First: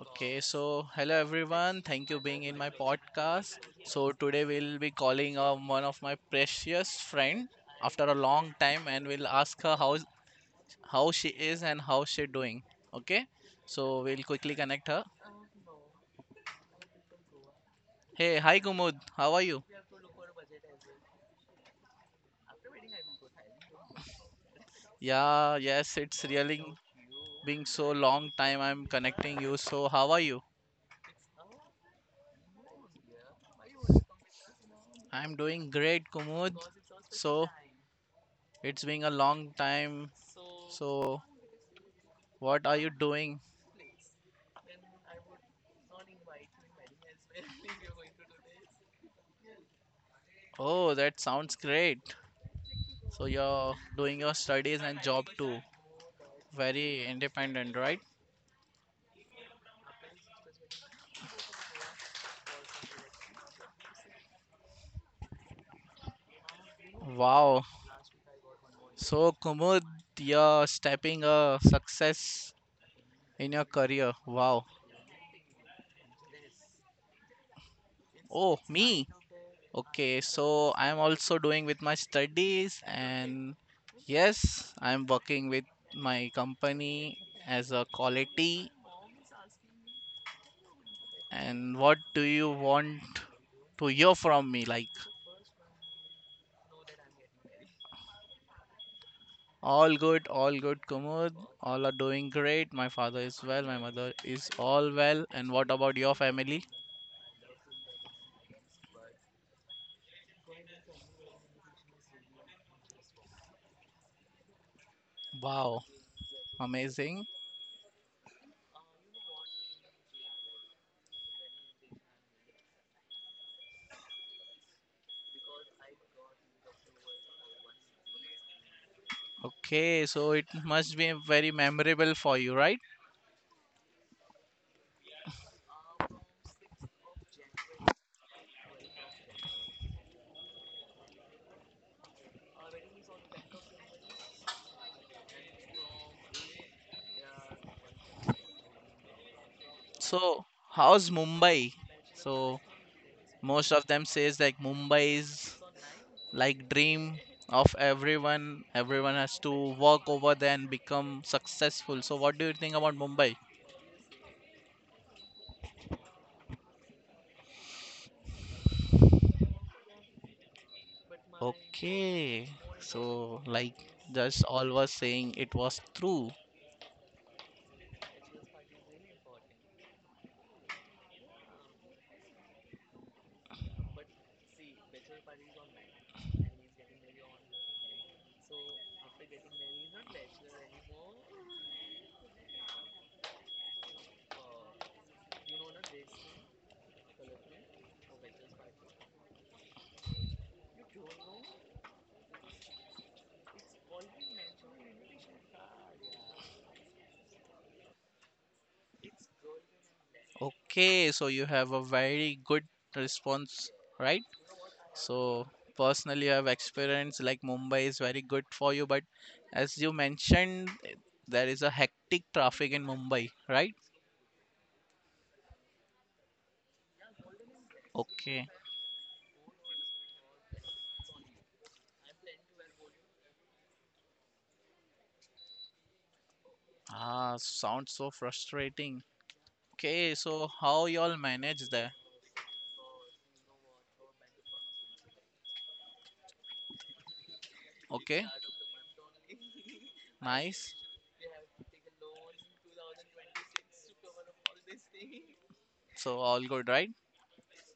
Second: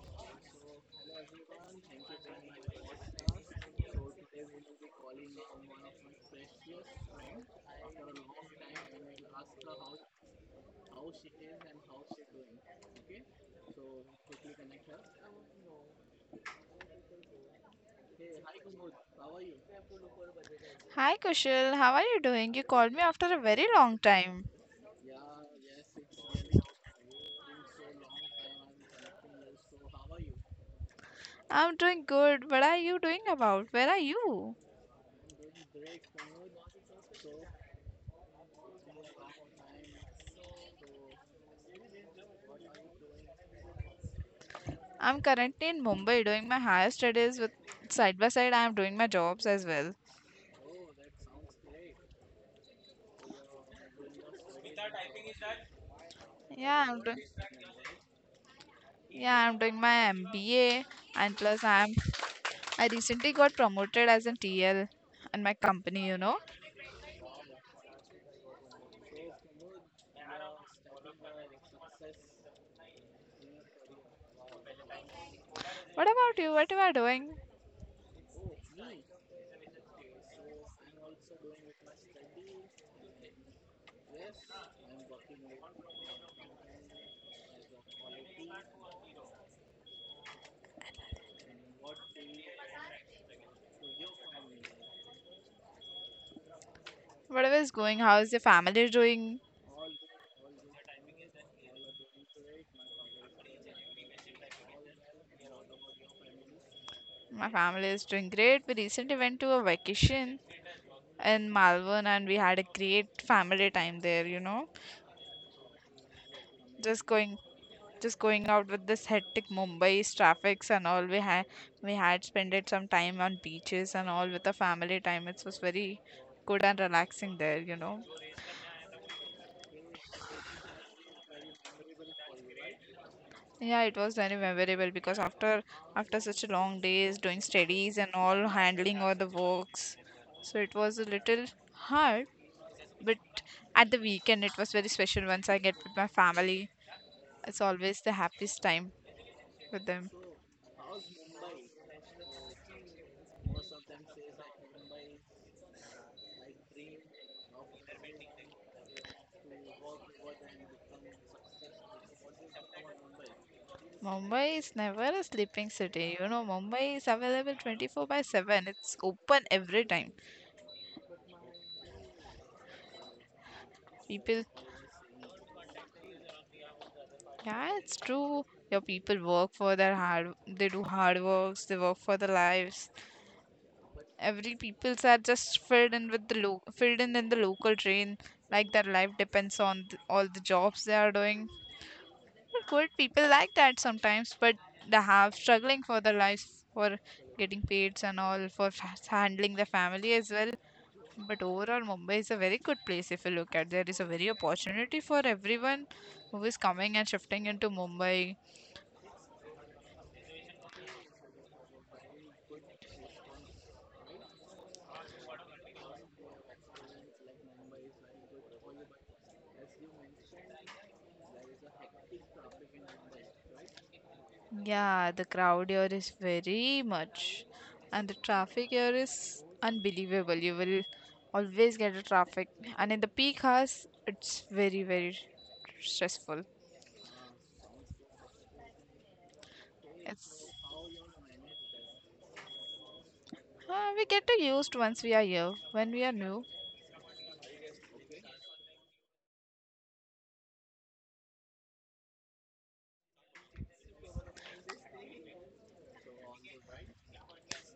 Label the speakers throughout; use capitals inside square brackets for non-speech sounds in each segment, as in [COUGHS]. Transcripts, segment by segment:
Speaker 1: Okay, so hello everyone. Thank you being in my podcast. So today we'll be calling one of my precious friend after a long time and we'll ask her how she is and how she doing. Okay? So we'll quickly connect her. Hey, hi Gumud. How are you?
Speaker 2: Hi Kushal, how are you doing? You called me after a very long time.
Speaker 1: Yeah, yes, it's really being so long time I'm connecting you. So how are you?
Speaker 2: I'm doing good. What are you doing about? Where are you?
Speaker 1: I'm doing great, Gumud. So it's been a long time. So what are you doing?
Speaker 2: I'm currently in Mumbai doing my higher studies with side by side I'm doing my jobs as well.
Speaker 1: Oh, that sounds great. So you're doing your studies and job too.
Speaker 2: Yeah, I'm
Speaker 1: Very
Speaker 2: doing
Speaker 1: independent, right?
Speaker 2: yeah, I'm doing my MBA and plus I recently got promoted as a TL in my company, you know.
Speaker 1: Wow. So Kumud, you're stepping a success in your career. Wow.
Speaker 2: What about you? What you are doing?
Speaker 1: Oh, me. Okay, so I'm also doing with my studies and yes, I'm working with my company as a quality and what do you want to hear from me like.
Speaker 2: Whatever is going, how is your family doing?
Speaker 1: All good, Kumud. All are doing great. My father is well, my mother is all well. And what about your family?
Speaker 2: My family is doing great. We recently went to a vacation in Malvan and we had a great family time there, you know.
Speaker 1: Wow,
Speaker 2: Just
Speaker 1: amazing.
Speaker 2: going just going out with this hectic Mumbai's traffics and all we had spent some time on beaches and all with the family time. It was very good and relaxing there, you know.
Speaker 1: Okay, so it must be very memorable for you, right?
Speaker 2: Yeah, it was very memorable because after such a long days doing studies and all handling all the works. So it was a little hard, but at the weekend it was very special once I get with my family. It's always the happiest time with them.
Speaker 1: So how's Mumbai? So most of them says like Mumbai is like dream of everyone. Everyone has to work over there and become successful. So what do you think about Mumbai?
Speaker 2: Mumbai is never a sleeping city. You know, Mumbai is available 24 by 7. It's open every time.
Speaker 1: Okay, so like just
Speaker 2: People,
Speaker 1: all was saying it was true.
Speaker 2: yeah, it's true. Your people work for their hard, they do hard works, they work for their lives. Every people's are just filled in with the filled in the local train, like their life depends on all the jobs they are doing. But good people like that sometimes, but they have struggling for their lives for getting paid and all for handling the family as well. But overall, Mumbai is a very good place if you look at. There is a very opportunity for everyone who is coming and shifting into Mumbai.
Speaker 1: Okay, so you have a very good response, right? So personally, I have experienced like Mumbai is very good for you, but as you mentioned, there is a hectic traffic in Mumbai, right?
Speaker 2: Yeah, the crowd here is very much, and the
Speaker 1: Okay.
Speaker 2: traffic here is unbelievable. You will always get a traffic, and in the peak hours, it's very stressful.
Speaker 1: Ah, sounds so frustrating. Okay,
Speaker 2: It's
Speaker 1: so how y'all manage there?
Speaker 2: we get to used once we are here. When we are new,
Speaker 1: Okay, nice. So all good, right?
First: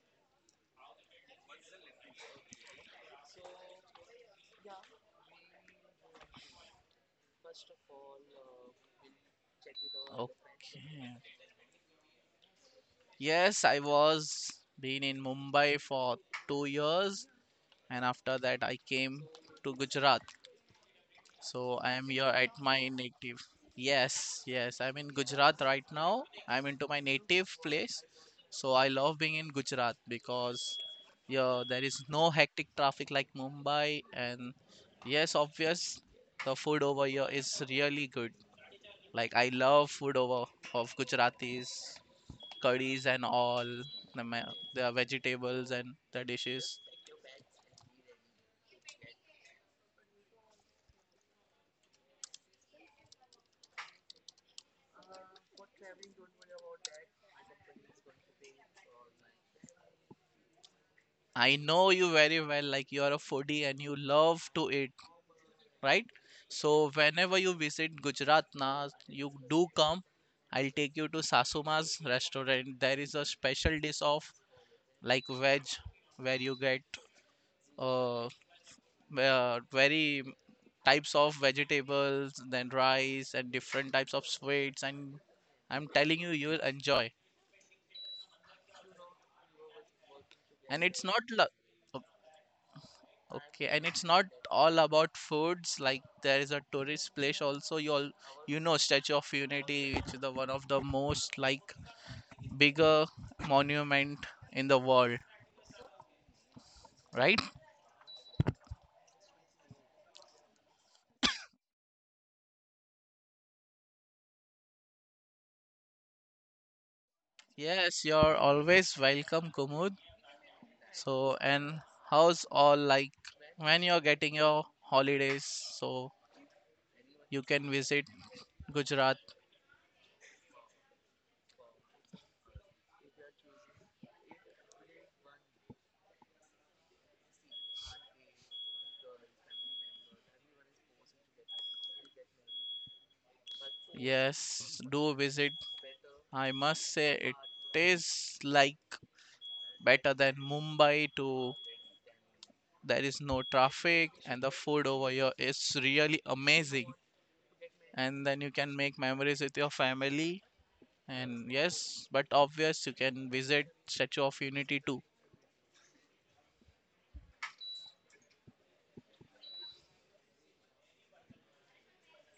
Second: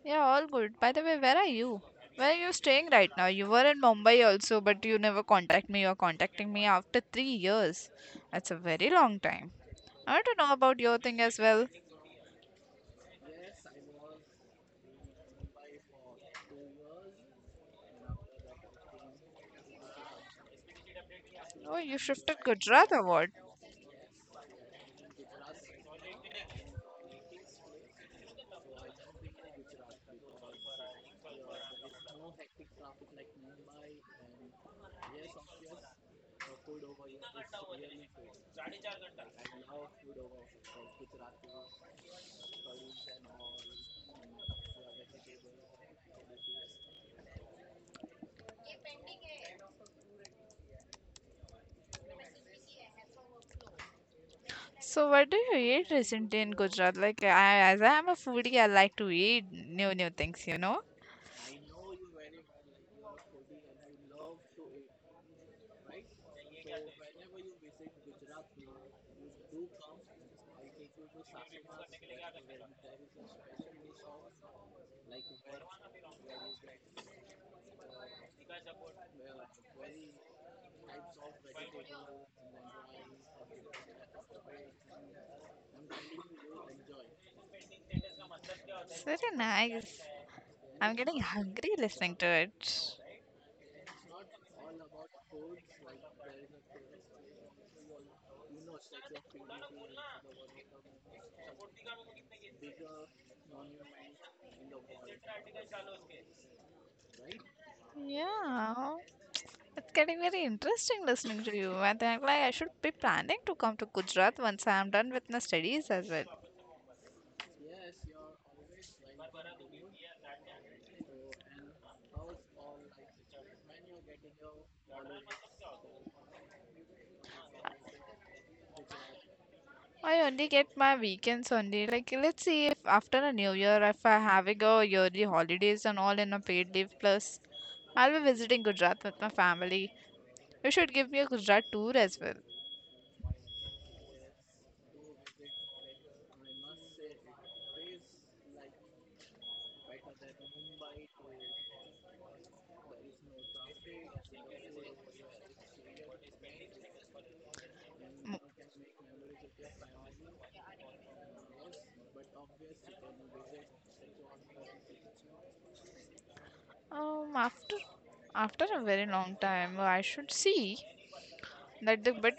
Speaker 2: yeah, all good. By the way, where are you? Where are you staying right now? You were in Mumbai also, but you never contact me. You're contacting me after 3 years. That's a very long time. I want to know about your
Speaker 1: Okay.
Speaker 2: thing as well.
Speaker 1: Yes, I was been in Mumbai for 2 years, and after that I came to Gujarat.
Speaker 2: Oh,
Speaker 1: So I
Speaker 2: you
Speaker 1: am here
Speaker 2: shifted
Speaker 1: at my
Speaker 2: Gujarat or what?
Speaker 1: native. Yes, yes, I'm in Gujarat right now. I'm into my native place. So I love being in Gujarat because yeah, there is no hectic traffic like Mumbai, and yes, obvious, the food over here is really good. Like I love food over of Gujaratis, curries and all, the vegetables and the dishes.
Speaker 2: So what do you eat recently in Gujarat? Like I, as I am a foodie, I like to eat new new things, you know.
Speaker 1: I know you very well, like you are a foodie and you love to eat, right? So whenever you visit Gujarat, na, you do come. I'll take you to Sasuma's restaurant. There is a special dish of like veg, where you get uh, very types of vegetables, then rice and different types of sweets. And I'm telling you, you'll enjoy.
Speaker 2: It's very nice.
Speaker 1: And
Speaker 2: I'm
Speaker 1: it's
Speaker 2: getting
Speaker 1: not. Lo-
Speaker 2: hungry listening to it.
Speaker 1: Okay, and it's not all about foods. Like there is a tourist place also. You all, you know, Statue of Unity, which is the one of the most like bigger monument in the world, right?
Speaker 2: Yeah. It's getting very interesting listening to you. I think like I should be planning to come to Gujarat once I'm done with my studies as well.
Speaker 1: Yes, you're always welcome, Kumud. So, and how's all like when you're getting your holidays? So you can visit Gujarat.
Speaker 2: I only get my weekends only. Like let's see if after a new year if I having a yearly holidays and all in a paid leave plus I'll be visiting Gujarat with my family. You should give me a Gujarat tour as well.
Speaker 1: Yes, do visit. I must say it is like better than Mumbai to there is no traffic and the food over here is really amazing and then you
Speaker 2: Mm.
Speaker 1: can make memories with your family and yes but obvious you can visit Statue of Unity too.
Speaker 2: Um after after a very long time I should see that the bit.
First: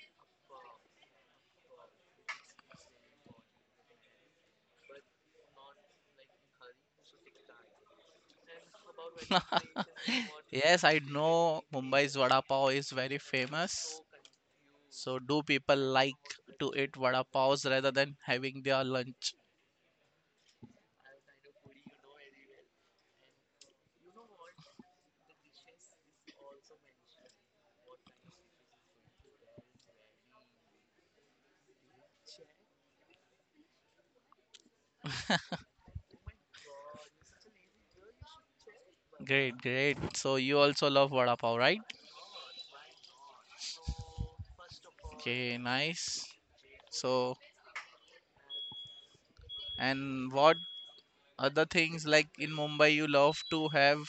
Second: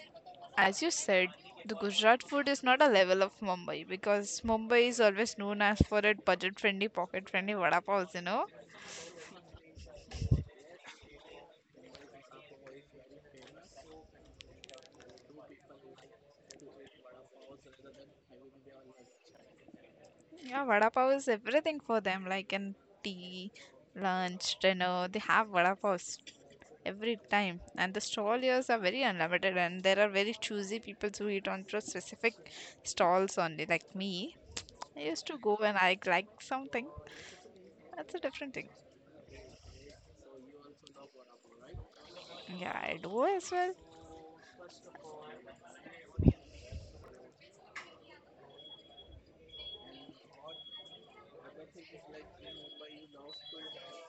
Speaker 2: As you said, the Gujarat food is not a level of Mumbai because Mumbai is always known as for its budget-friendly, pocket-friendly vada paos, you know?
Speaker 1: [LAUGHS] Yes, I know Mumbai's vada pav is very famous, so do people like to eat vada pavs rather than having their lunch.
Speaker 2: Yeah, vada pav is everything for them, like in tea, lunch, dinner, they have vada paos every time. And the stall years are very unlimited and there are very choosy people who eat on just specific stalls only, like me. I used to go when I like something. That's a different thing.
Speaker 1: Great, great, so you also love vada pav, right?
Speaker 2: Yeah, I do as well.
Speaker 1: Okay, nice. So and what other things like in Mumbai you love to have.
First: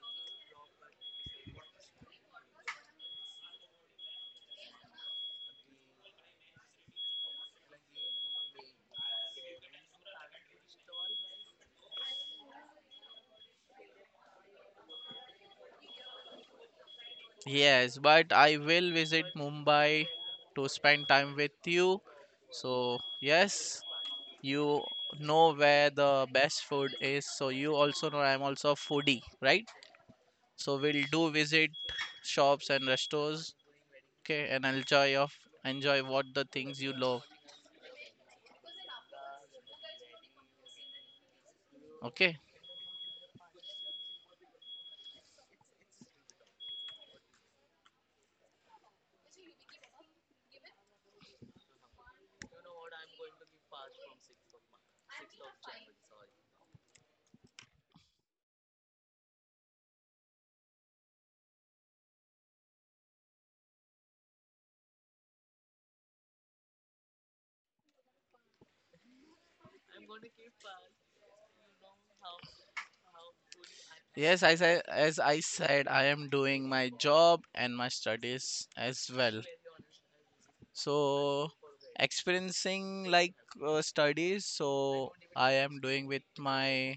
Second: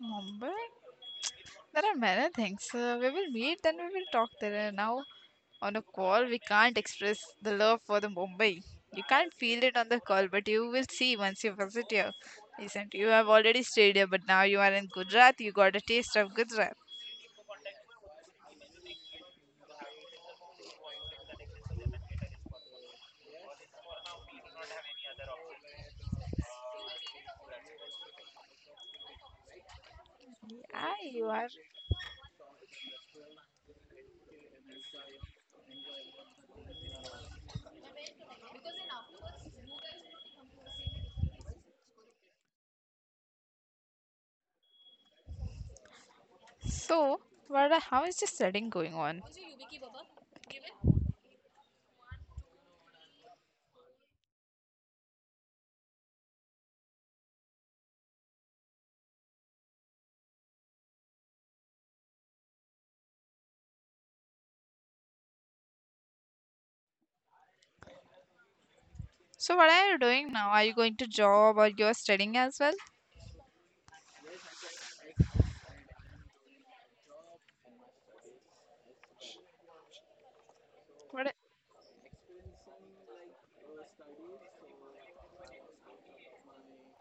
Speaker 2: Mumbai? There are many things. We will meet, then we will talk there. Now, on a call, we can't express the love for the Mumbai. You can't feel it on the call, but you will see once you visit here. Isn't you have already stayed here, but now you are in Gujarat. You got a taste of Gujarat.
Speaker 1: Yes, but I will visit Mumbai to spend time with you. So, yes, you know where the best food is. So you also know I'm also a foodie, right? So
Speaker 2: Yeah,
Speaker 1: we'll
Speaker 2: you
Speaker 1: do
Speaker 2: are.
Speaker 1: visit shops and restaurants, okay, and enjoy what the things you love. Okay.
Speaker 2: So, How is the studying going on? So, what are you doing now? Are you going to job or you are studying as well?
Speaker 1: Yes, I said I am doing my job and my studies as well.
Speaker 2: What?
Speaker 1: So experiencing like studies, so I am doing with my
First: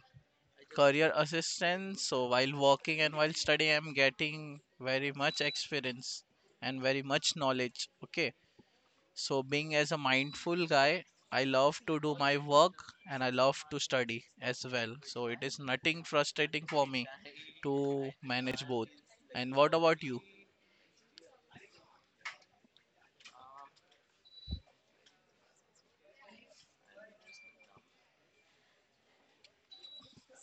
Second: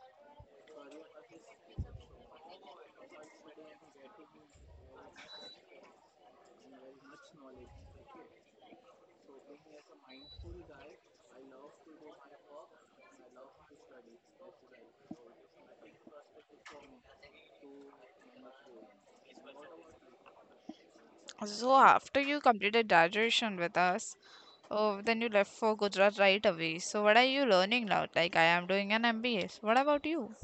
Speaker 1: career assistant. So while working and while studying, I'm getting very much experience and very much knowledge. Okay, so being as a mindful guy, I love to do my work and I love to study as well. So it is nothing frustrating for me to manage both. And what about you?
Speaker 2: So after you completed graduation with us, oh, then you left for Gujarat right away. So what are you learning now? Like I am doing an MBA. So what about you?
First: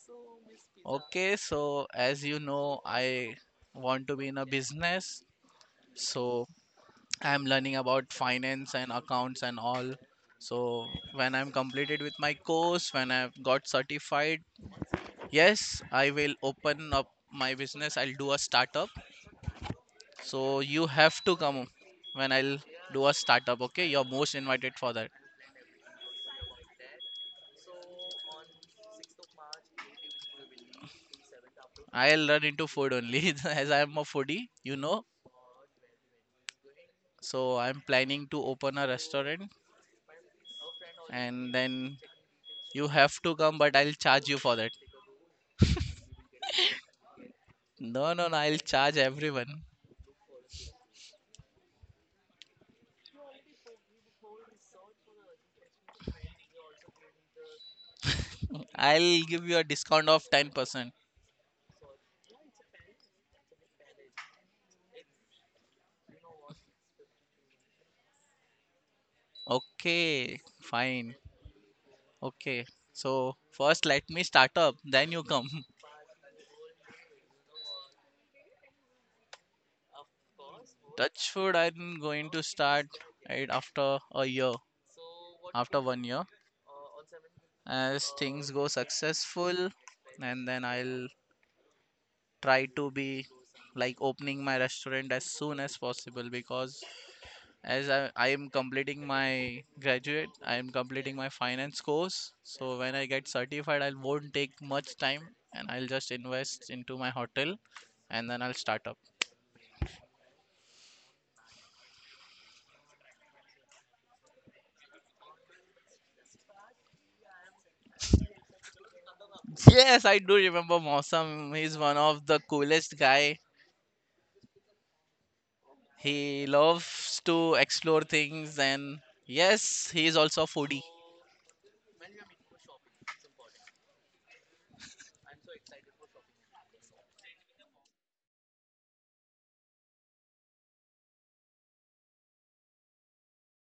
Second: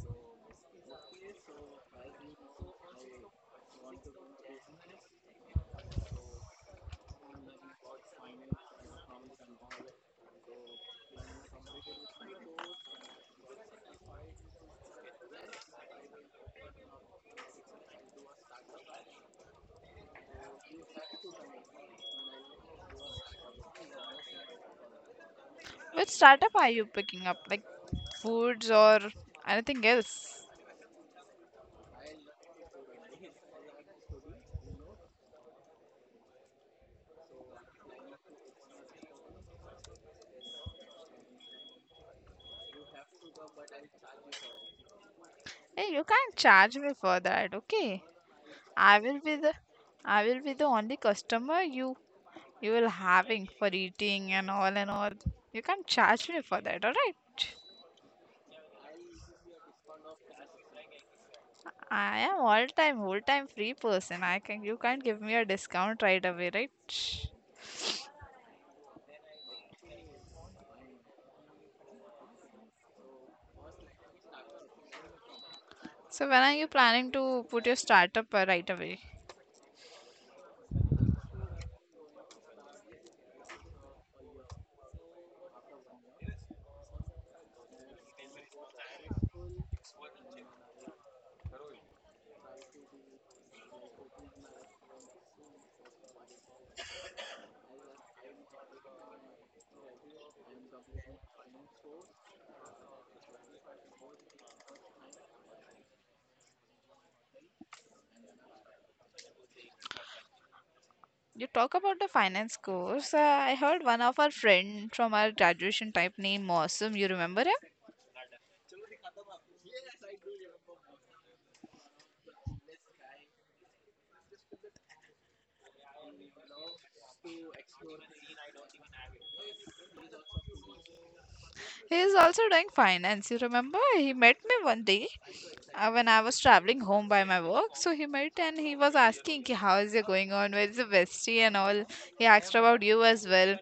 Speaker 1: Okay, so as you know, I want to be in a business, so I'm learning about finance and accounts and all. So when I'm completed with my course, when I've got certified, yes, I will open up my business. I'll do a startup. So you have to come when I'll do a startup, okay? You're most invited for that.
Speaker 2: Which startup are you picking up? Like foods or anything else?
Speaker 1: I'll run into food only [LAUGHS] as I'm a foodie, you know. So I'm planning to open a restaurant, and then you have to come, but I'll charge you for that.
Speaker 2: Hey, you can't charge me for that, okay?
Speaker 1: No, no, no, I'll charge
Speaker 2: I will be the
Speaker 1: everyone.
Speaker 2: I will be the only customer you will having for eating and all and all. You can't charge me for that, alright?
Speaker 1: I'll give you a discount of 10%.
Speaker 2: I am all time, whole time free person. I can You can't give me a discount right away, right?
Speaker 1: Okay, fine. Okay. So first let me start up, then you come.
Speaker 2: So when are you planning to put your startup right away?
Speaker 1: Touch food, I'm going to start right after a year, after one year. As things go successful, and then I'll try to be like opening my restaurant as soon as possible because I am completing my graduate, I am completing my finance course, so when I get certified I won't take much time, and I'll just invest into my hotel and then I'll start up.
Speaker 2: You talk about the finance course. I heard one of our friend from our graduation type named Mosum. You remember him?
Speaker 1: [LAUGHS] Yes, I do remember Mausam. He's one of the coolest guy, he loves to explore things, and yes he is also a foodie.
Speaker 2: He is also doing finance. You remember? He met me one day when I was traveling home by my work. So he met and he was asking, "Ki, How is it going on? Where is the bestie and all?" He asked about you as well.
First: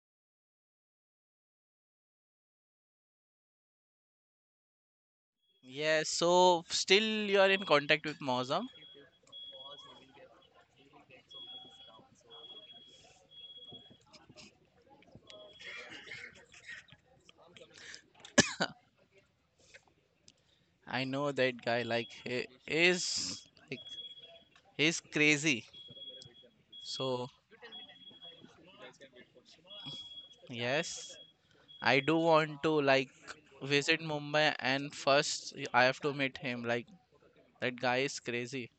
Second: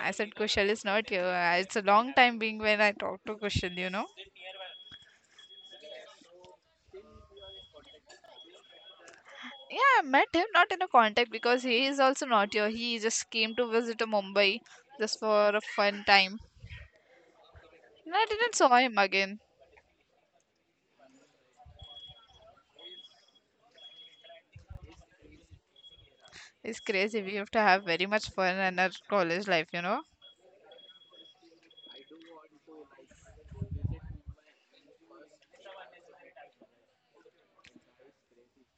Speaker 2: I said Kushal is not here. It's a long time being when I talk to Kushal, you know.
Speaker 1: Yes, so still you are in contact with Mausam.
Speaker 2: Yeah, I met him not in a contact because he is also not here. He just came to visit to Mumbai just for a fun time. And I didn't saw him again.
Speaker 1: I know that guy, like he is like he's crazy.
Speaker 2: It's crazy.
Speaker 1: So
Speaker 2: We have to have very much fun in our college life, you know.
Speaker 1: yes, I do want to like visit Mumbai and first I have to meet him. Like that guy is crazy.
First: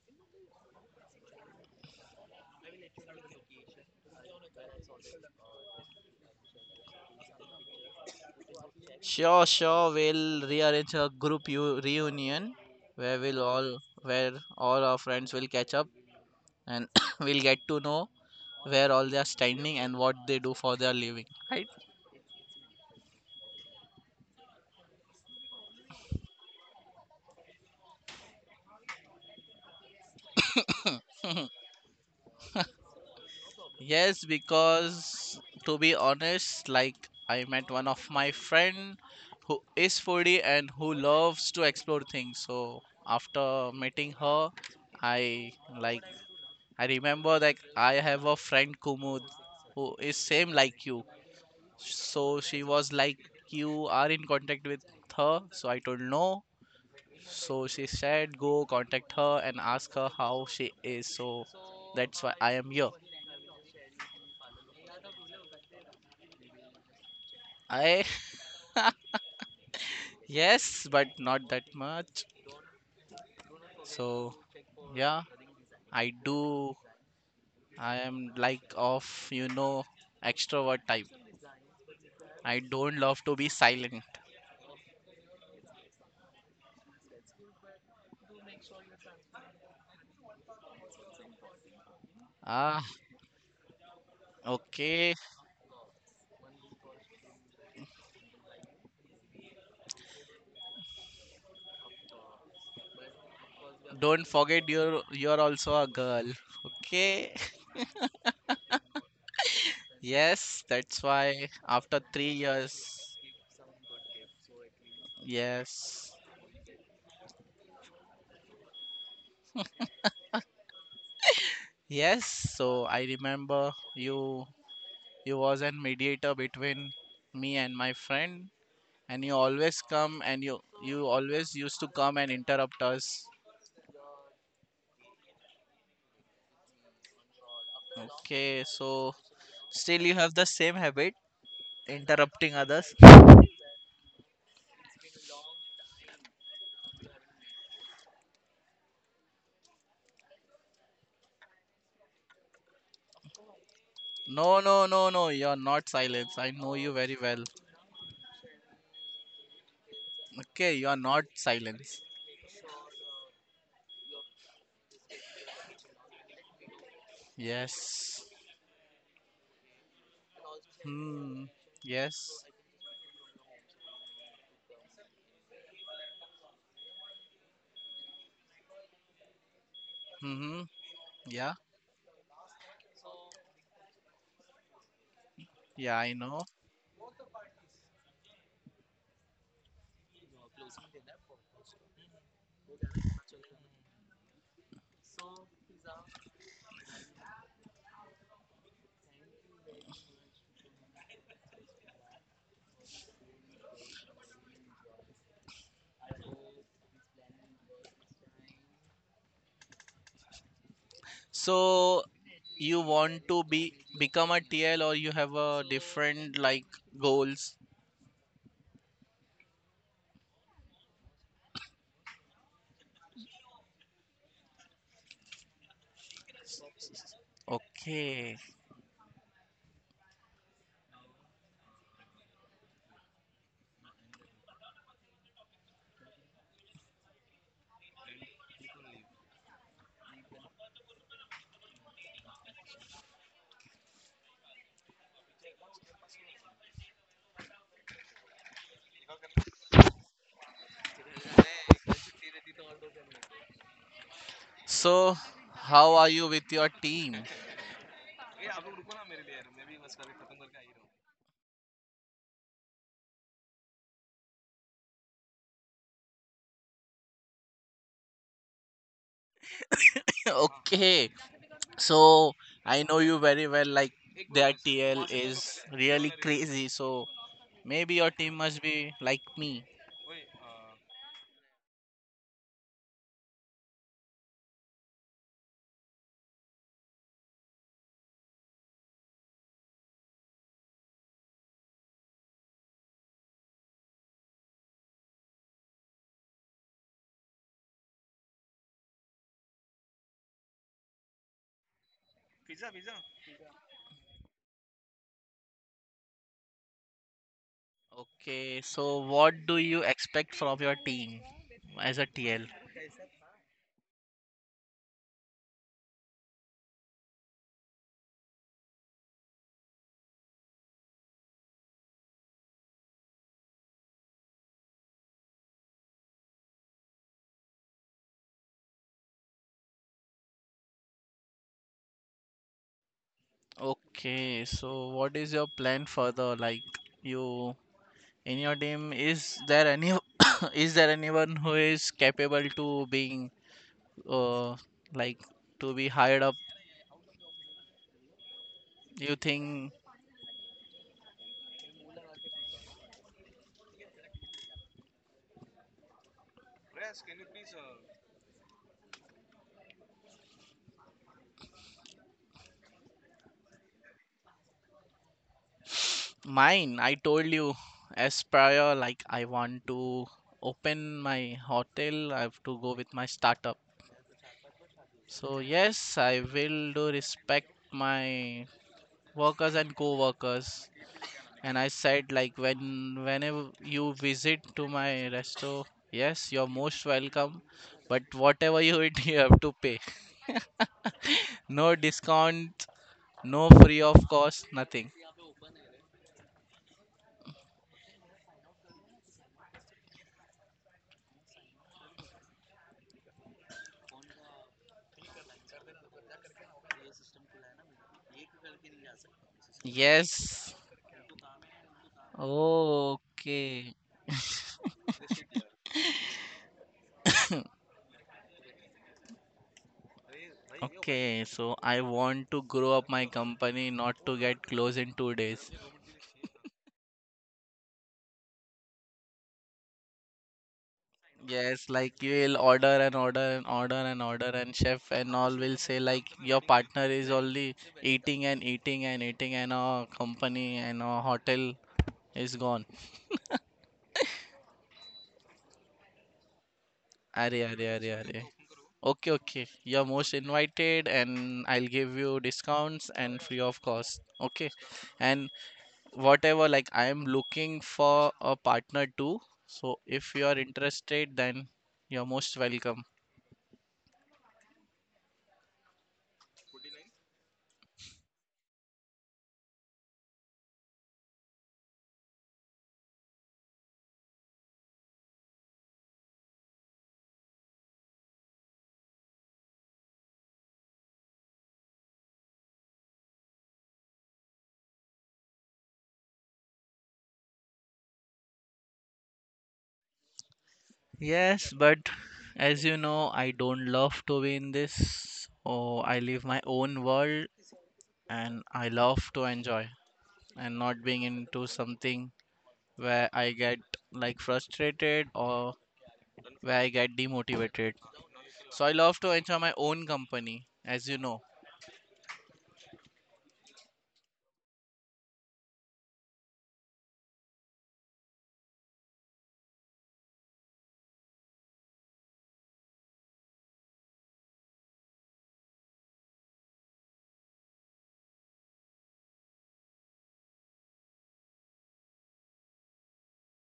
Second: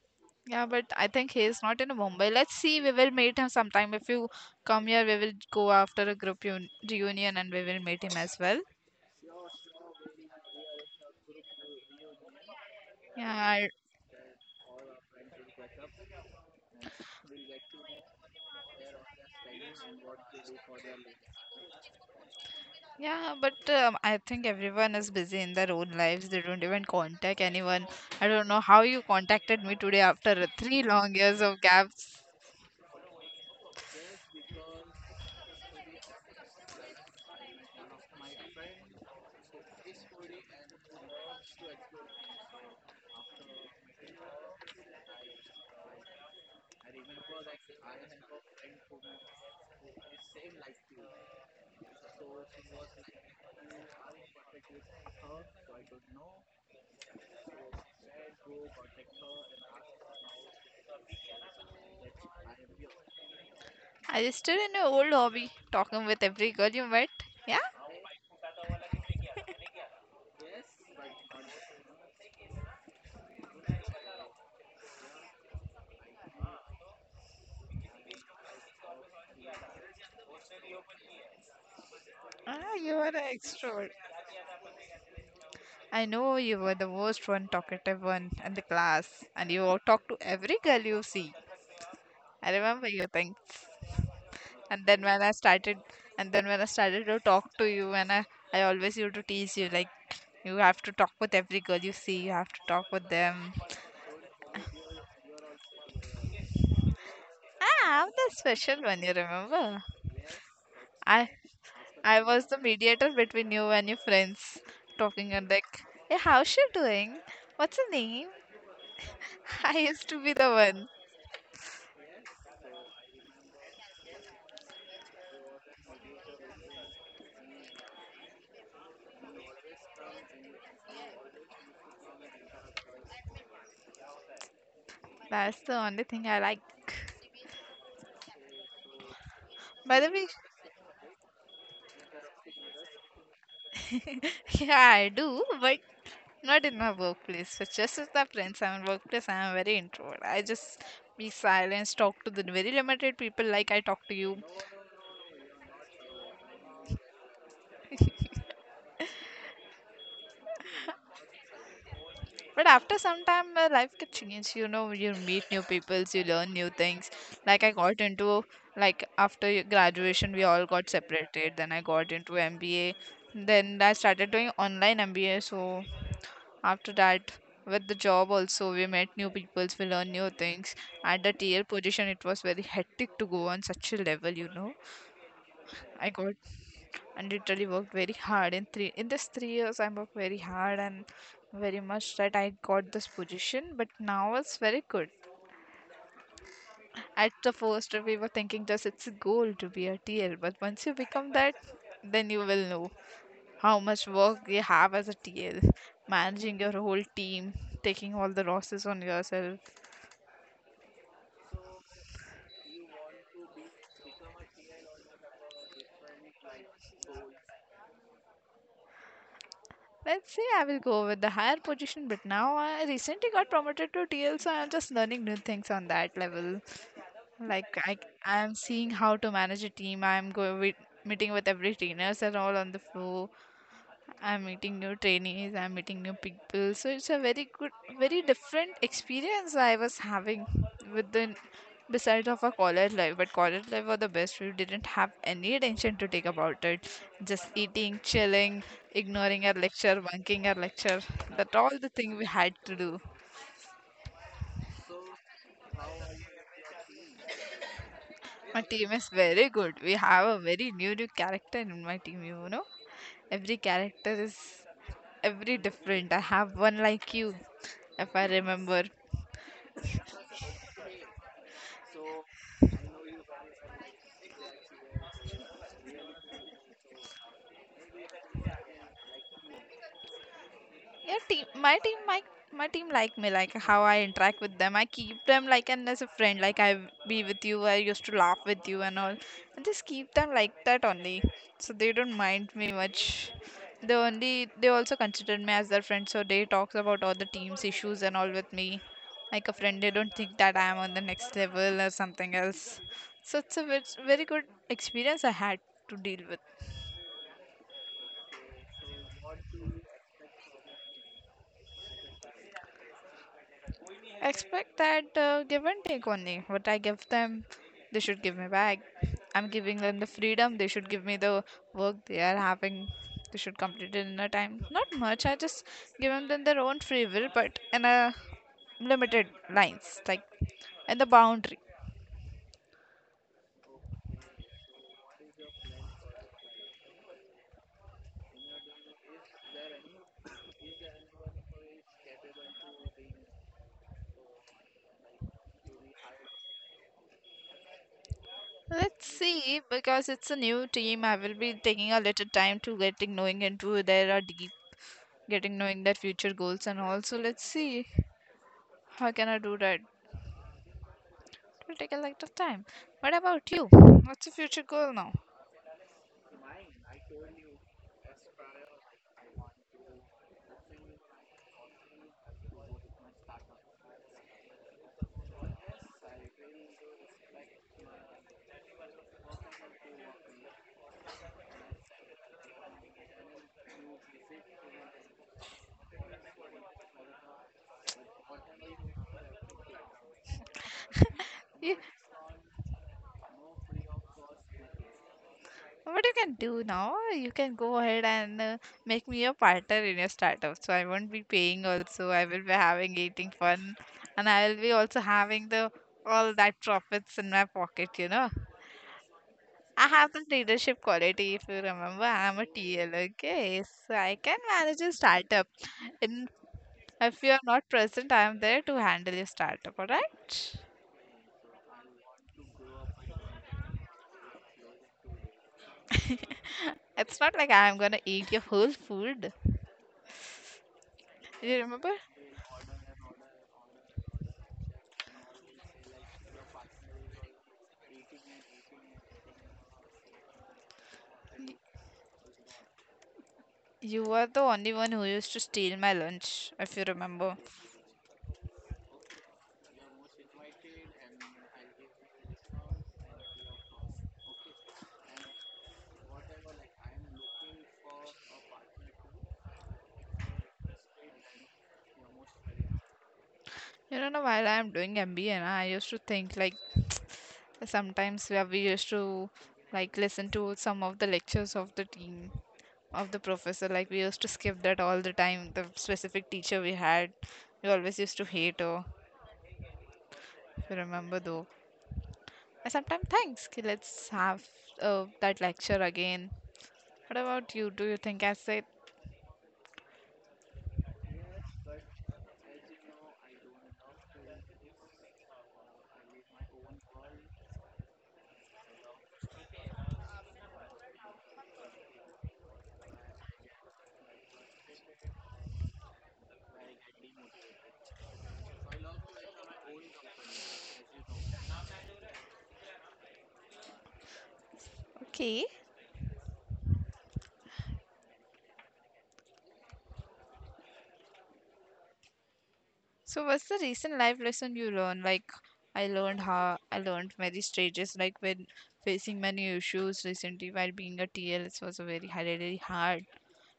Speaker 2: Yeah, but I think he is not in Mumbai. Let's see. We will meet him sometime. If you come here, we will go after a group reunion and we will meet him as well.
Speaker 1: Sure, sure. We'll rearrange a reunion where
Speaker 2: Yeah,
Speaker 1: we'll
Speaker 2: I.
Speaker 1: all where all our friends will catch up and [COUGHS] we'll get to know where all they are standing and what they do for their living.
Speaker 2: Yeah, but I think everyone is busy in their own lives. They don't even contact anyone. I don't know how you contacted me today after three long years of gaps.
Speaker 1: Yes, because to be honest, like I met one of my friend who is foodie and who loves to explore things. So after meeting her, I like I remember like I have a friend Kumud who is same like you. So she was like you are in contact with her. So I told no. So she said go contact her and ask her how she is. So that's why I am here.
Speaker 2: Are you still in your old hobby, talking with every girl you met? Yeah?
Speaker 1: I yes, but not that much. So, yeah, I do. I am like of, you know, extrovert type. I
Speaker 2: Ah, you
Speaker 1: don't
Speaker 2: are an
Speaker 1: love to be
Speaker 2: extrovert.
Speaker 1: silent.
Speaker 2: I know you were the most one talkative one in the class, and you all talk to every girl you see. I
Speaker 1: Ah,
Speaker 2: remember you. And then
Speaker 1: okay.
Speaker 2: when I started and then when I started to talk to you and I always used to tease you like you have to talk with every girl you see, you have to talk with them.
Speaker 1: Don't forget you're also a girl. Okay. [LAUGHS]
Speaker 2: Ah, I'm the special one, you remember.
Speaker 1: Yes, that's
Speaker 2: i
Speaker 1: why after
Speaker 2: i
Speaker 1: three
Speaker 2: was the mediator
Speaker 1: years.
Speaker 2: between you and your friends talking and like,
Speaker 1: Yes.
Speaker 2: hey, how's she doing, what's her name. [LAUGHS] I used to be the one.
Speaker 1: Yes, so I remember you, you was a mediator between me and my friend, and you always used to come and interrupt us.
Speaker 2: That's the only thing I like,
Speaker 1: Okay, so
Speaker 2: by
Speaker 1: still,
Speaker 2: the
Speaker 1: you
Speaker 2: way.
Speaker 1: have the same habit, interrupting others.
Speaker 2: [LAUGHS] yeah, I do, but not in my workplace. So just with my friends, I'm in workplace. I'm very introvert. I just be silent, talk to the very limited people like I talk to you.
Speaker 1: No, no, no, no, you're not silence. I know you very well. Okay, you are not silence.
Speaker 2: But after some time, my life gets changed. You know, you meet new people, you learn new things. Like I got
Speaker 1: Yes.
Speaker 2: into like after graduation, we all got
Speaker 1: Hmm.
Speaker 2: separated. Then I got
Speaker 1: Yes.
Speaker 2: into MBA. Then I started doing online MBA. So after that with the job also we met new peoples we learned new
Speaker 1: Mm-hmm.
Speaker 2: things at the
Speaker 1: Yeah.
Speaker 2: tl position it was very hectic to go on such a level, you know.
Speaker 1: Yeah,
Speaker 2: I
Speaker 1: I
Speaker 2: got
Speaker 1: know.
Speaker 2: and Literally worked very hard in three in this 3 years. I worked very hard and very much that I got this position, but now it's very good. At the first we were thinking just it's a goal to be a tl, but once you become that, then you will know how much work you have as a tl, managing your whole team, taking all the losses on yourself.
Speaker 1: So you want to be become a TL or you have a different like goals.
Speaker 2: Let's say I will go with the higher position, but now I recently got promoted to TL, so I'm just learning new things on that level. Like I,
Speaker 1: Okay.
Speaker 2: I'm seeing how to manage a team. I'm going with meeting with every trainers and all on the floor. I'm meeting new trainees, I'm meeting new people. So it's a very good, very different experience I was having with the besides of a college life. But college life was the best. We didn't have any attention to take about it. Just eating, chilling, ignoring our lecture, bunking our lecture. That all the thing we had to do.
Speaker 1: So how are you with your team?
Speaker 2: My team is very good. We have a very new new character in my team. You know, every character is every different. I have one like you, if I remember.
Speaker 1: [LAUGHS] Okay. So I know you very well, like their TL is really crazy. So maybe your team must be like me.
Speaker 2: Yeah, team. My team like me, like how I interact with them. I keep them like and as a friend, like I be with you. I used to laugh with you and all. I just keep them like that only, so they don't mind me much. They also consider me as their friend, so they talks about all the team's issues and all with me, like a friend. They don't think that I am on the next level or something else. So it's a very good experience I had to deal with.
Speaker 1: Okay. So what do you expect from your team as a TL?
Speaker 2: Expect that give and take only. What I give them, they should give me back. I'm giving them the freedom. They should give me the work they are having. They should complete it in a time. Not much. I just give them their own free will, but in a limited lines, like in the boundary.
Speaker 1: Okay. So what is your plan further? Like, you in your team, is there any [COUGHS] is there anyone who is capable to being uh like to be hired up.
Speaker 2: Let's
Speaker 1: You
Speaker 2: see,
Speaker 1: think
Speaker 2: because it's a new team. I will be taking a little time to getting knowing into their deep, getting knowing their future goals, and also let's see how can I do that. It will take a lot of time. What about you? What's your future goal now?
Speaker 1: mine? I told you as prior, like I want to open my hotel. I have to go with my startup. So yes, I will do respect my workers and co-workers. And I said like whenever you visit to my resto, yes, you're most welcome. But whatever you eat, [LAUGHS] you have to pay. [LAUGHS]
Speaker 2: You,
Speaker 1: No discount, no free of cost, nothing.
Speaker 2: what you can do now? You can go ahead and make me a partner in your startup. So I won't be paying also. I will be having eating fun, and I will be also having the all that profits in my pocket. I have the
Speaker 1: Yes.
Speaker 2: leadership quality. If you remember, I'm a TL.
Speaker 1: Oh.
Speaker 2: Okay,
Speaker 1: Okay.
Speaker 2: so I can manage a startup. And if you are not present, I am there to handle your startup. All right.
Speaker 1: Okay, so I want to grow up my company not to get closed in two days.
Speaker 2: It's not like I'm gonna eat your whole food. You
Speaker 1: Yes,
Speaker 2: remember?
Speaker 1: like you will order and order and order and order and chef and all will say like your partner is only eating and eating and eating and our company and our hotel is gone.
Speaker 2: You were the only one who used to steal my lunch, if you remember.
Speaker 1: Are, are. Okay, okay. You're most invited and I'll give you discounts and free of cost. Okay. And whatever like I am looking for a partner too, so if you are interested then you're most welcome.
Speaker 2: You know, now while I am doing MBA, na, I used to think like [TSK] sometimes where we used to like listen to some of the lectures of the team of the professor. Like we used to skip that all the time. The specific teacher we had, we always used to hate her. If you remember though, I sometimes thanks. Okay, let's have that lecture again. What about you? Do you think I said
Speaker 1: Yes, but as you know I don't love to be in this, oh I live my own world, and I love to enjoy and not being into something where I get like frustrated or where I get demotivated, so I love to enjoy my own company as you know.
Speaker 2: okay? So what's the recent life lesson you learned? Like I learned many stages, like when facing many issues recently while being a T L, it was a really hard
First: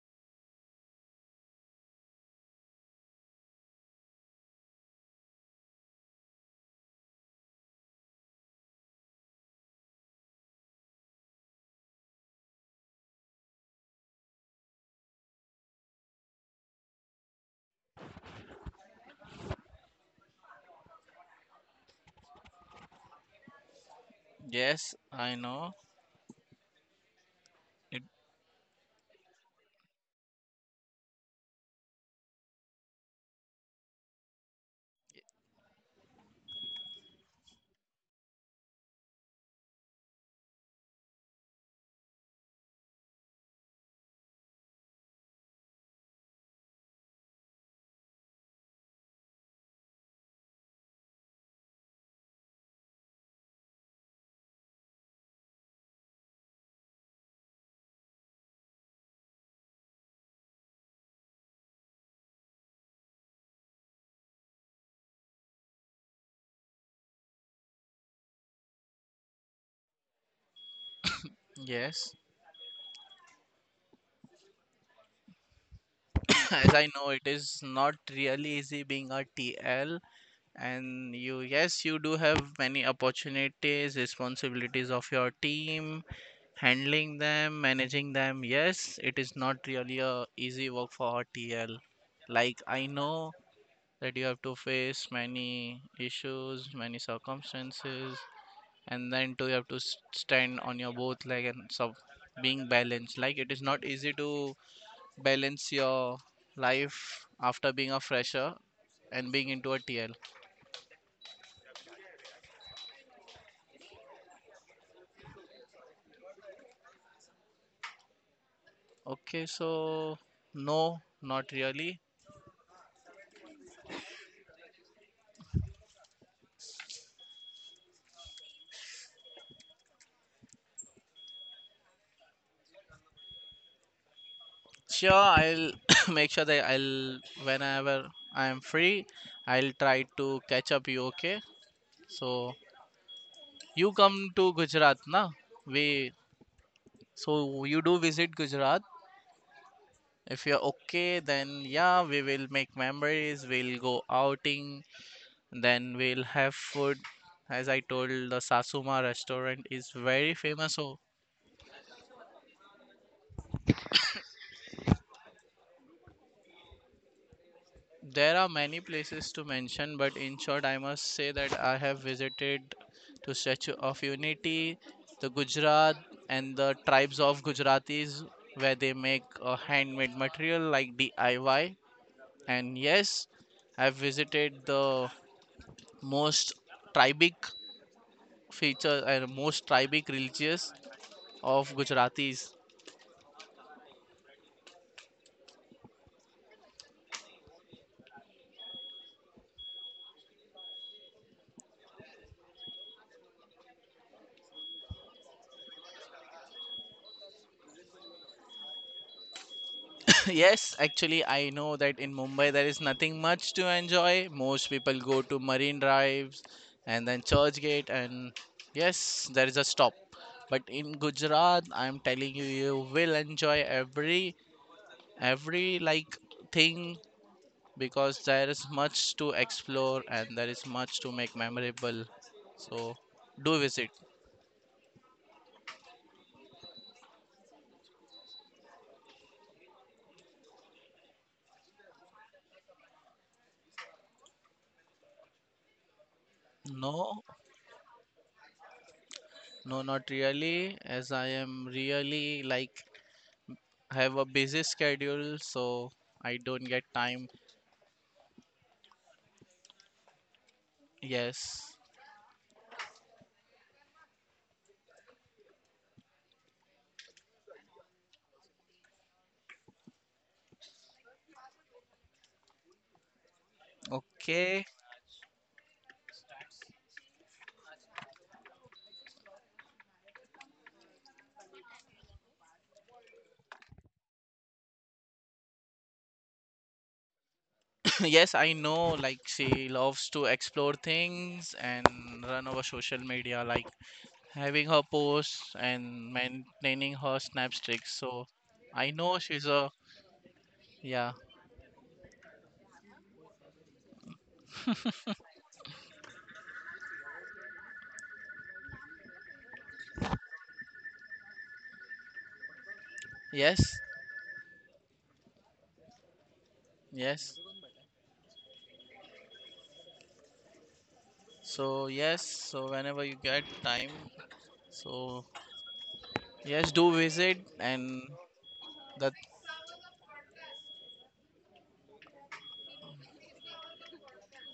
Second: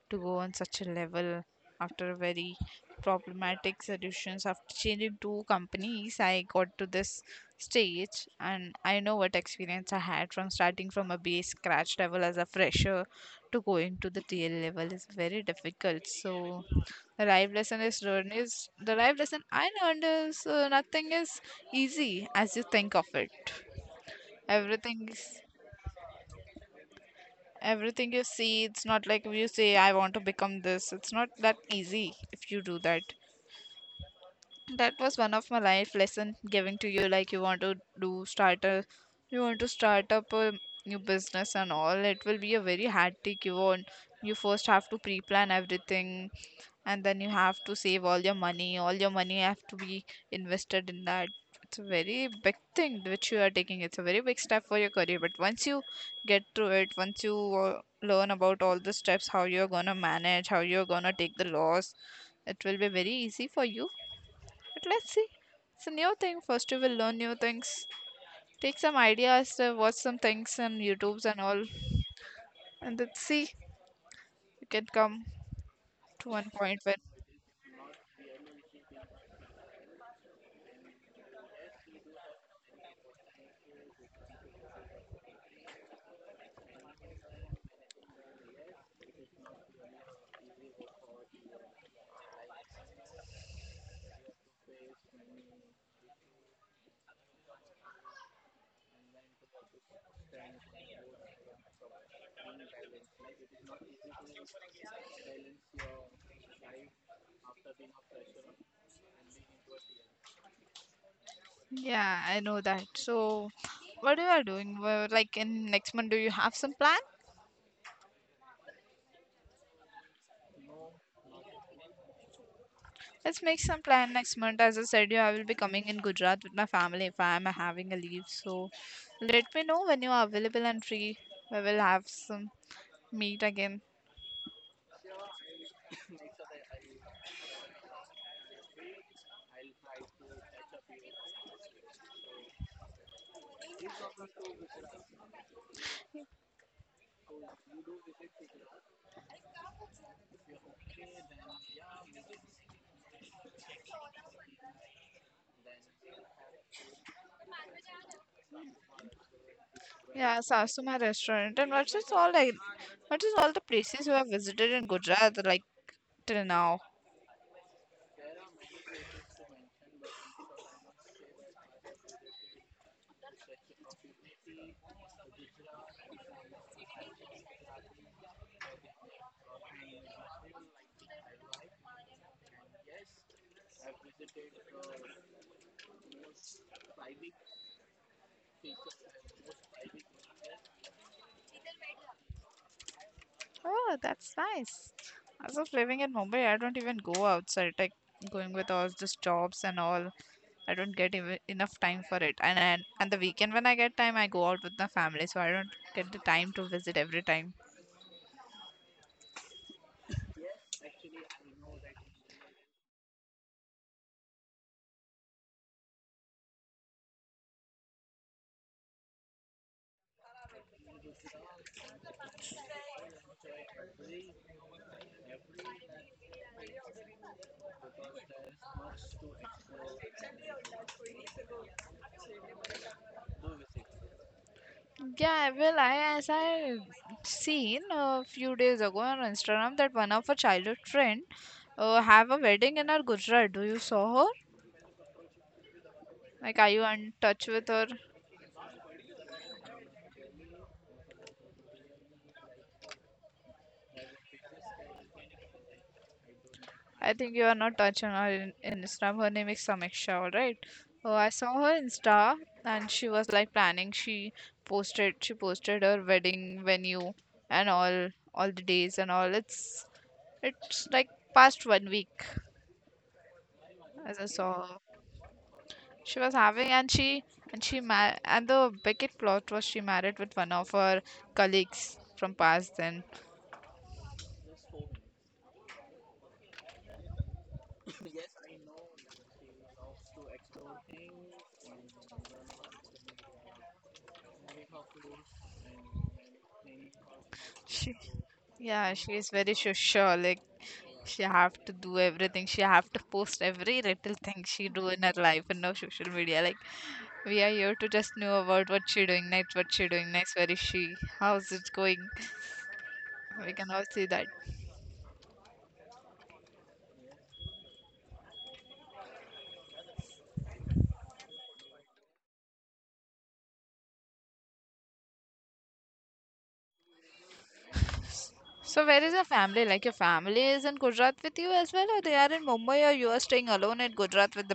Speaker 2: to go on such a level after a very problematic solutions after changing two companies I got to this stage and I know what experience I had from starting from a base scratch level as a fresher to going to the TL level is very difficult. So the life lesson I learned is nothing is easy as you think of it.
Speaker 1: Yes,
Speaker 2: Everything
Speaker 1: I
Speaker 2: is
Speaker 1: know it.
Speaker 2: everything you see, it's not like if you say I want to become this. It's not that easy if you do that. That was one of my life lesson giving to you, like you want to start up a new business and all. It will be a very hard take you on. You first have to pre-plan everything, and then you have to save all your money have to be invested in that. It's a very big thing which you are taking. It's a very big step for your career, but once you get through it, once you learn about all the steps, how you're gonna manage, how you're gonna take the loss, it will be very easy for you. But let's see, it's a new thing. First you will learn new things, take some ideas, watch some things on youtubes and all,
Speaker 1: Yes.
Speaker 2: and let's see you can come to one
Speaker 1: As
Speaker 2: point
Speaker 1: I
Speaker 2: where.
Speaker 1: know, it is not really easy being a TL, and you, yes, you do have many opportunities, responsibilities of your team, handling them, managing them. Yes, it is not really a easy work for a TL. Like I know that you have to face many issues, many circumstances, and then too you have to stand on your both leg and sub being balanced. Like it is not easy to balance your life after being a fresher and being into a TL?
Speaker 2: Yeah, I know that. So, what you are doing? Well, like in next month, do you have some plan?
Speaker 1: Okay, so no, not really.
Speaker 2: Let's make some plan next month. As I said, you I will be coming in Gujarat with my family if I am having a leave. So, let me know when you are available and free. We will have some meet again.
Speaker 1: Sure, I'll [COUGHS] make sure that I'll whenever I am free, I'll try to catch up you. Okay, so you come to Gujarat, na? We so you do visit Gujarat. If you're okay, then yeah, we will make memories. We'll go outing. Then we'll have food. As I told, the Sasuma restaurant is very
Speaker 2: Yeah,
Speaker 1: famous.
Speaker 2: Sasuma
Speaker 1: So
Speaker 2: restaurant. And what is all like? What is all the places you have visited in Gujarat like till now?
Speaker 1: there are many places to mention, but in short, I must say that I have visited to Statue of Unity, the Gujarat, and the tribes of Gujaratis, where they make a handmade material like DIY. And yes, I've visited the most tribic feature and most tribic religious of Gujaratis.
Speaker 2: Oh, that's nice. As of living in Mumbai, I don't even go outside. Like going with all these jobs and all, I don't get even enough time for it. And the weekend when I get time, I go out with my family, so I don't get the time to visit every time.
Speaker 1: [LAUGHS] Yes, actually, I know that in Mumbai there is nothing much to enjoy. Most people go to Marine Drives and then Churchgate, and yes, there is a stop. But in Gujarat, I'm telling you, you will enjoy every every like thing because there is much to explore and there is much to make memorable. So do visit.
Speaker 2: Yeah, well, I as I seen a few days ago on Instagram that one of our childhood friend have a wedding in our Gujarat. Do you saw her? Like, are you in
Speaker 1: No,
Speaker 2: touch with her?
Speaker 1: no, not really, as I am really like I have a busy schedule, so I don't get
Speaker 2: I
Speaker 1: time.
Speaker 2: think you are not touching her in Instagram. Her name is Samiksha, all right? Oh, I saw
Speaker 1: Yes.
Speaker 2: her Insta, and she was like planning. She posted her wedding venue and all the days and all. It's like past one week as I
Speaker 1: Okay.
Speaker 2: saw her. She was having, and she ma. And the biggest plot was she married with one of her colleagues from past then.
Speaker 1: [CLEARS THROAT] [COUGHS] Yes, I know like she loves to explore things and run over social media, like having her posts and maintaining her snap streaks.
Speaker 2: She,
Speaker 1: So I
Speaker 2: yeah, she
Speaker 1: know
Speaker 2: is
Speaker 1: she's
Speaker 2: very
Speaker 1: a
Speaker 2: social. Like
Speaker 1: yeah.
Speaker 2: she have to do everything. She have to post every little thing she do in her life and no social media. Like we are here to just know about what she doing next, where is she, how's it going. We can
Speaker 1: Yes.
Speaker 2: all see that.
Speaker 1: Yes. So yes, so whenever you get time, so yes, do visit and
Speaker 2: So where is
Speaker 1: the
Speaker 2: your family? Like your family is in Gujarat with you as well, or they are in Mumbai, or you are staying alone at Gujarat with the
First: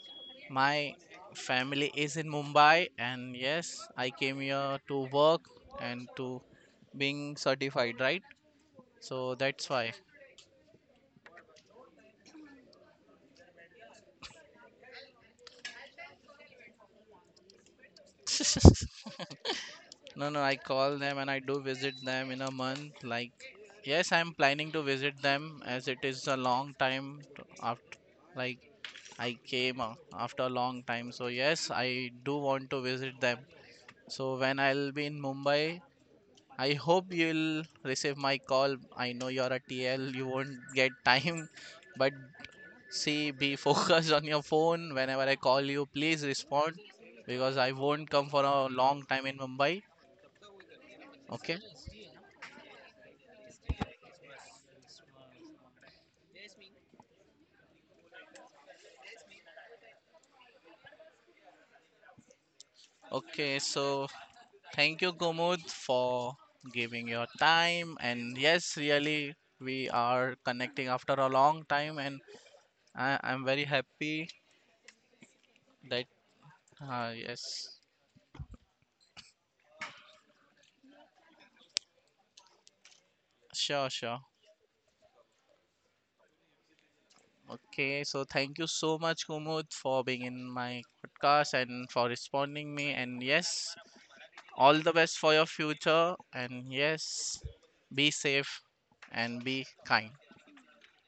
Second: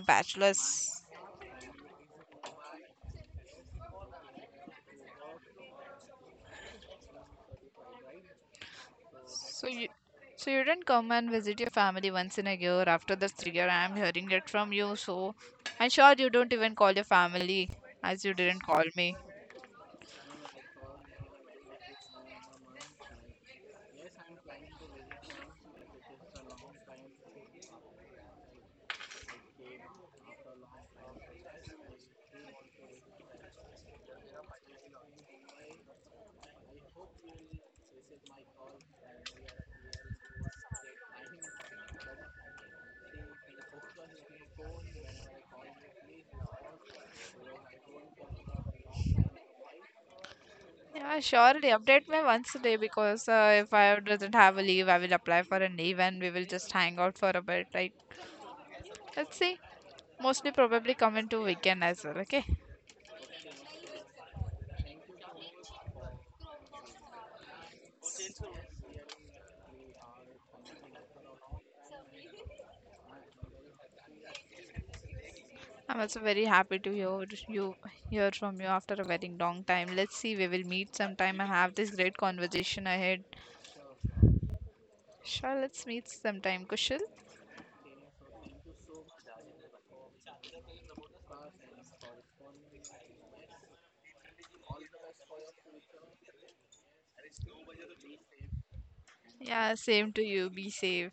Speaker 1: my
Speaker 2: bachelors?
Speaker 1: family is in Mumbai, and yes, I came here to work and to being certified, right? So that's
Speaker 2: So you,
Speaker 1: why.
Speaker 2: so you didn't come and visit your family once in a year. After the three year, I am hearing it from you. So I'm sure you don't even call your family as you didn't call me.
Speaker 1: [LAUGHS] No, no, I call them and I do visit them in a month. Like, yes, I'm planning to visit them as it is a long time after, like, I came after a long time. So, yes, I do want to visit them. So when I'll be in Mumbai, I hope you'll receive my call. I know you're a TL, you won't get time, but see, be [LAUGHS] focused on your phone. Whenever I call you, please respond because I won't come for a long time in Mumbai.
Speaker 2: Yeah,
Speaker 1: Okay?
Speaker 2: surely update me once a day because if I doesn't have a leave, I will apply for a leave and we will just hang out for a bit. Like, let's see. Mostly probably come into weekend as well. Okay.
Speaker 1: Okay, so thank you, Gomud, for giving your time. And yes, really, we are connecting after a long time, and I'm very happy
Speaker 2: I'm
Speaker 1: that,
Speaker 2: also very happy to hear you
Speaker 1: yes,
Speaker 2: hear from you after a very long time. Let's see. We will meet sometime and have this great conversation ahead.
Speaker 1: sure, sure.
Speaker 2: Sure. Let's meet sometime, Kushal.
Speaker 1: Okay, so thank you so much, Kumud, for being in my podcast and for responding me. And yes, all the best for your future. And yes, be safe and be
Speaker 2: Yeah. Same
Speaker 1: kind.
Speaker 2: to you. Be safe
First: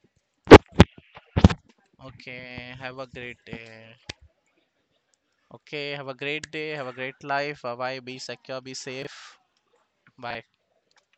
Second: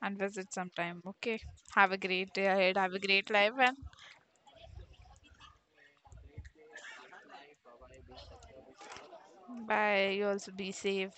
Speaker 2: and visit sometime. Okay. Have a great day
Speaker 1: Okay,
Speaker 2: ahead. Have a
Speaker 1: have a
Speaker 2: great
Speaker 1: great
Speaker 2: life and
Speaker 1: day. Okay, have a great day. Have a great life. Bye bye. Be secure. Be safe.
Speaker 2: bye. You
Speaker 1: Bye.
Speaker 2: also be safe.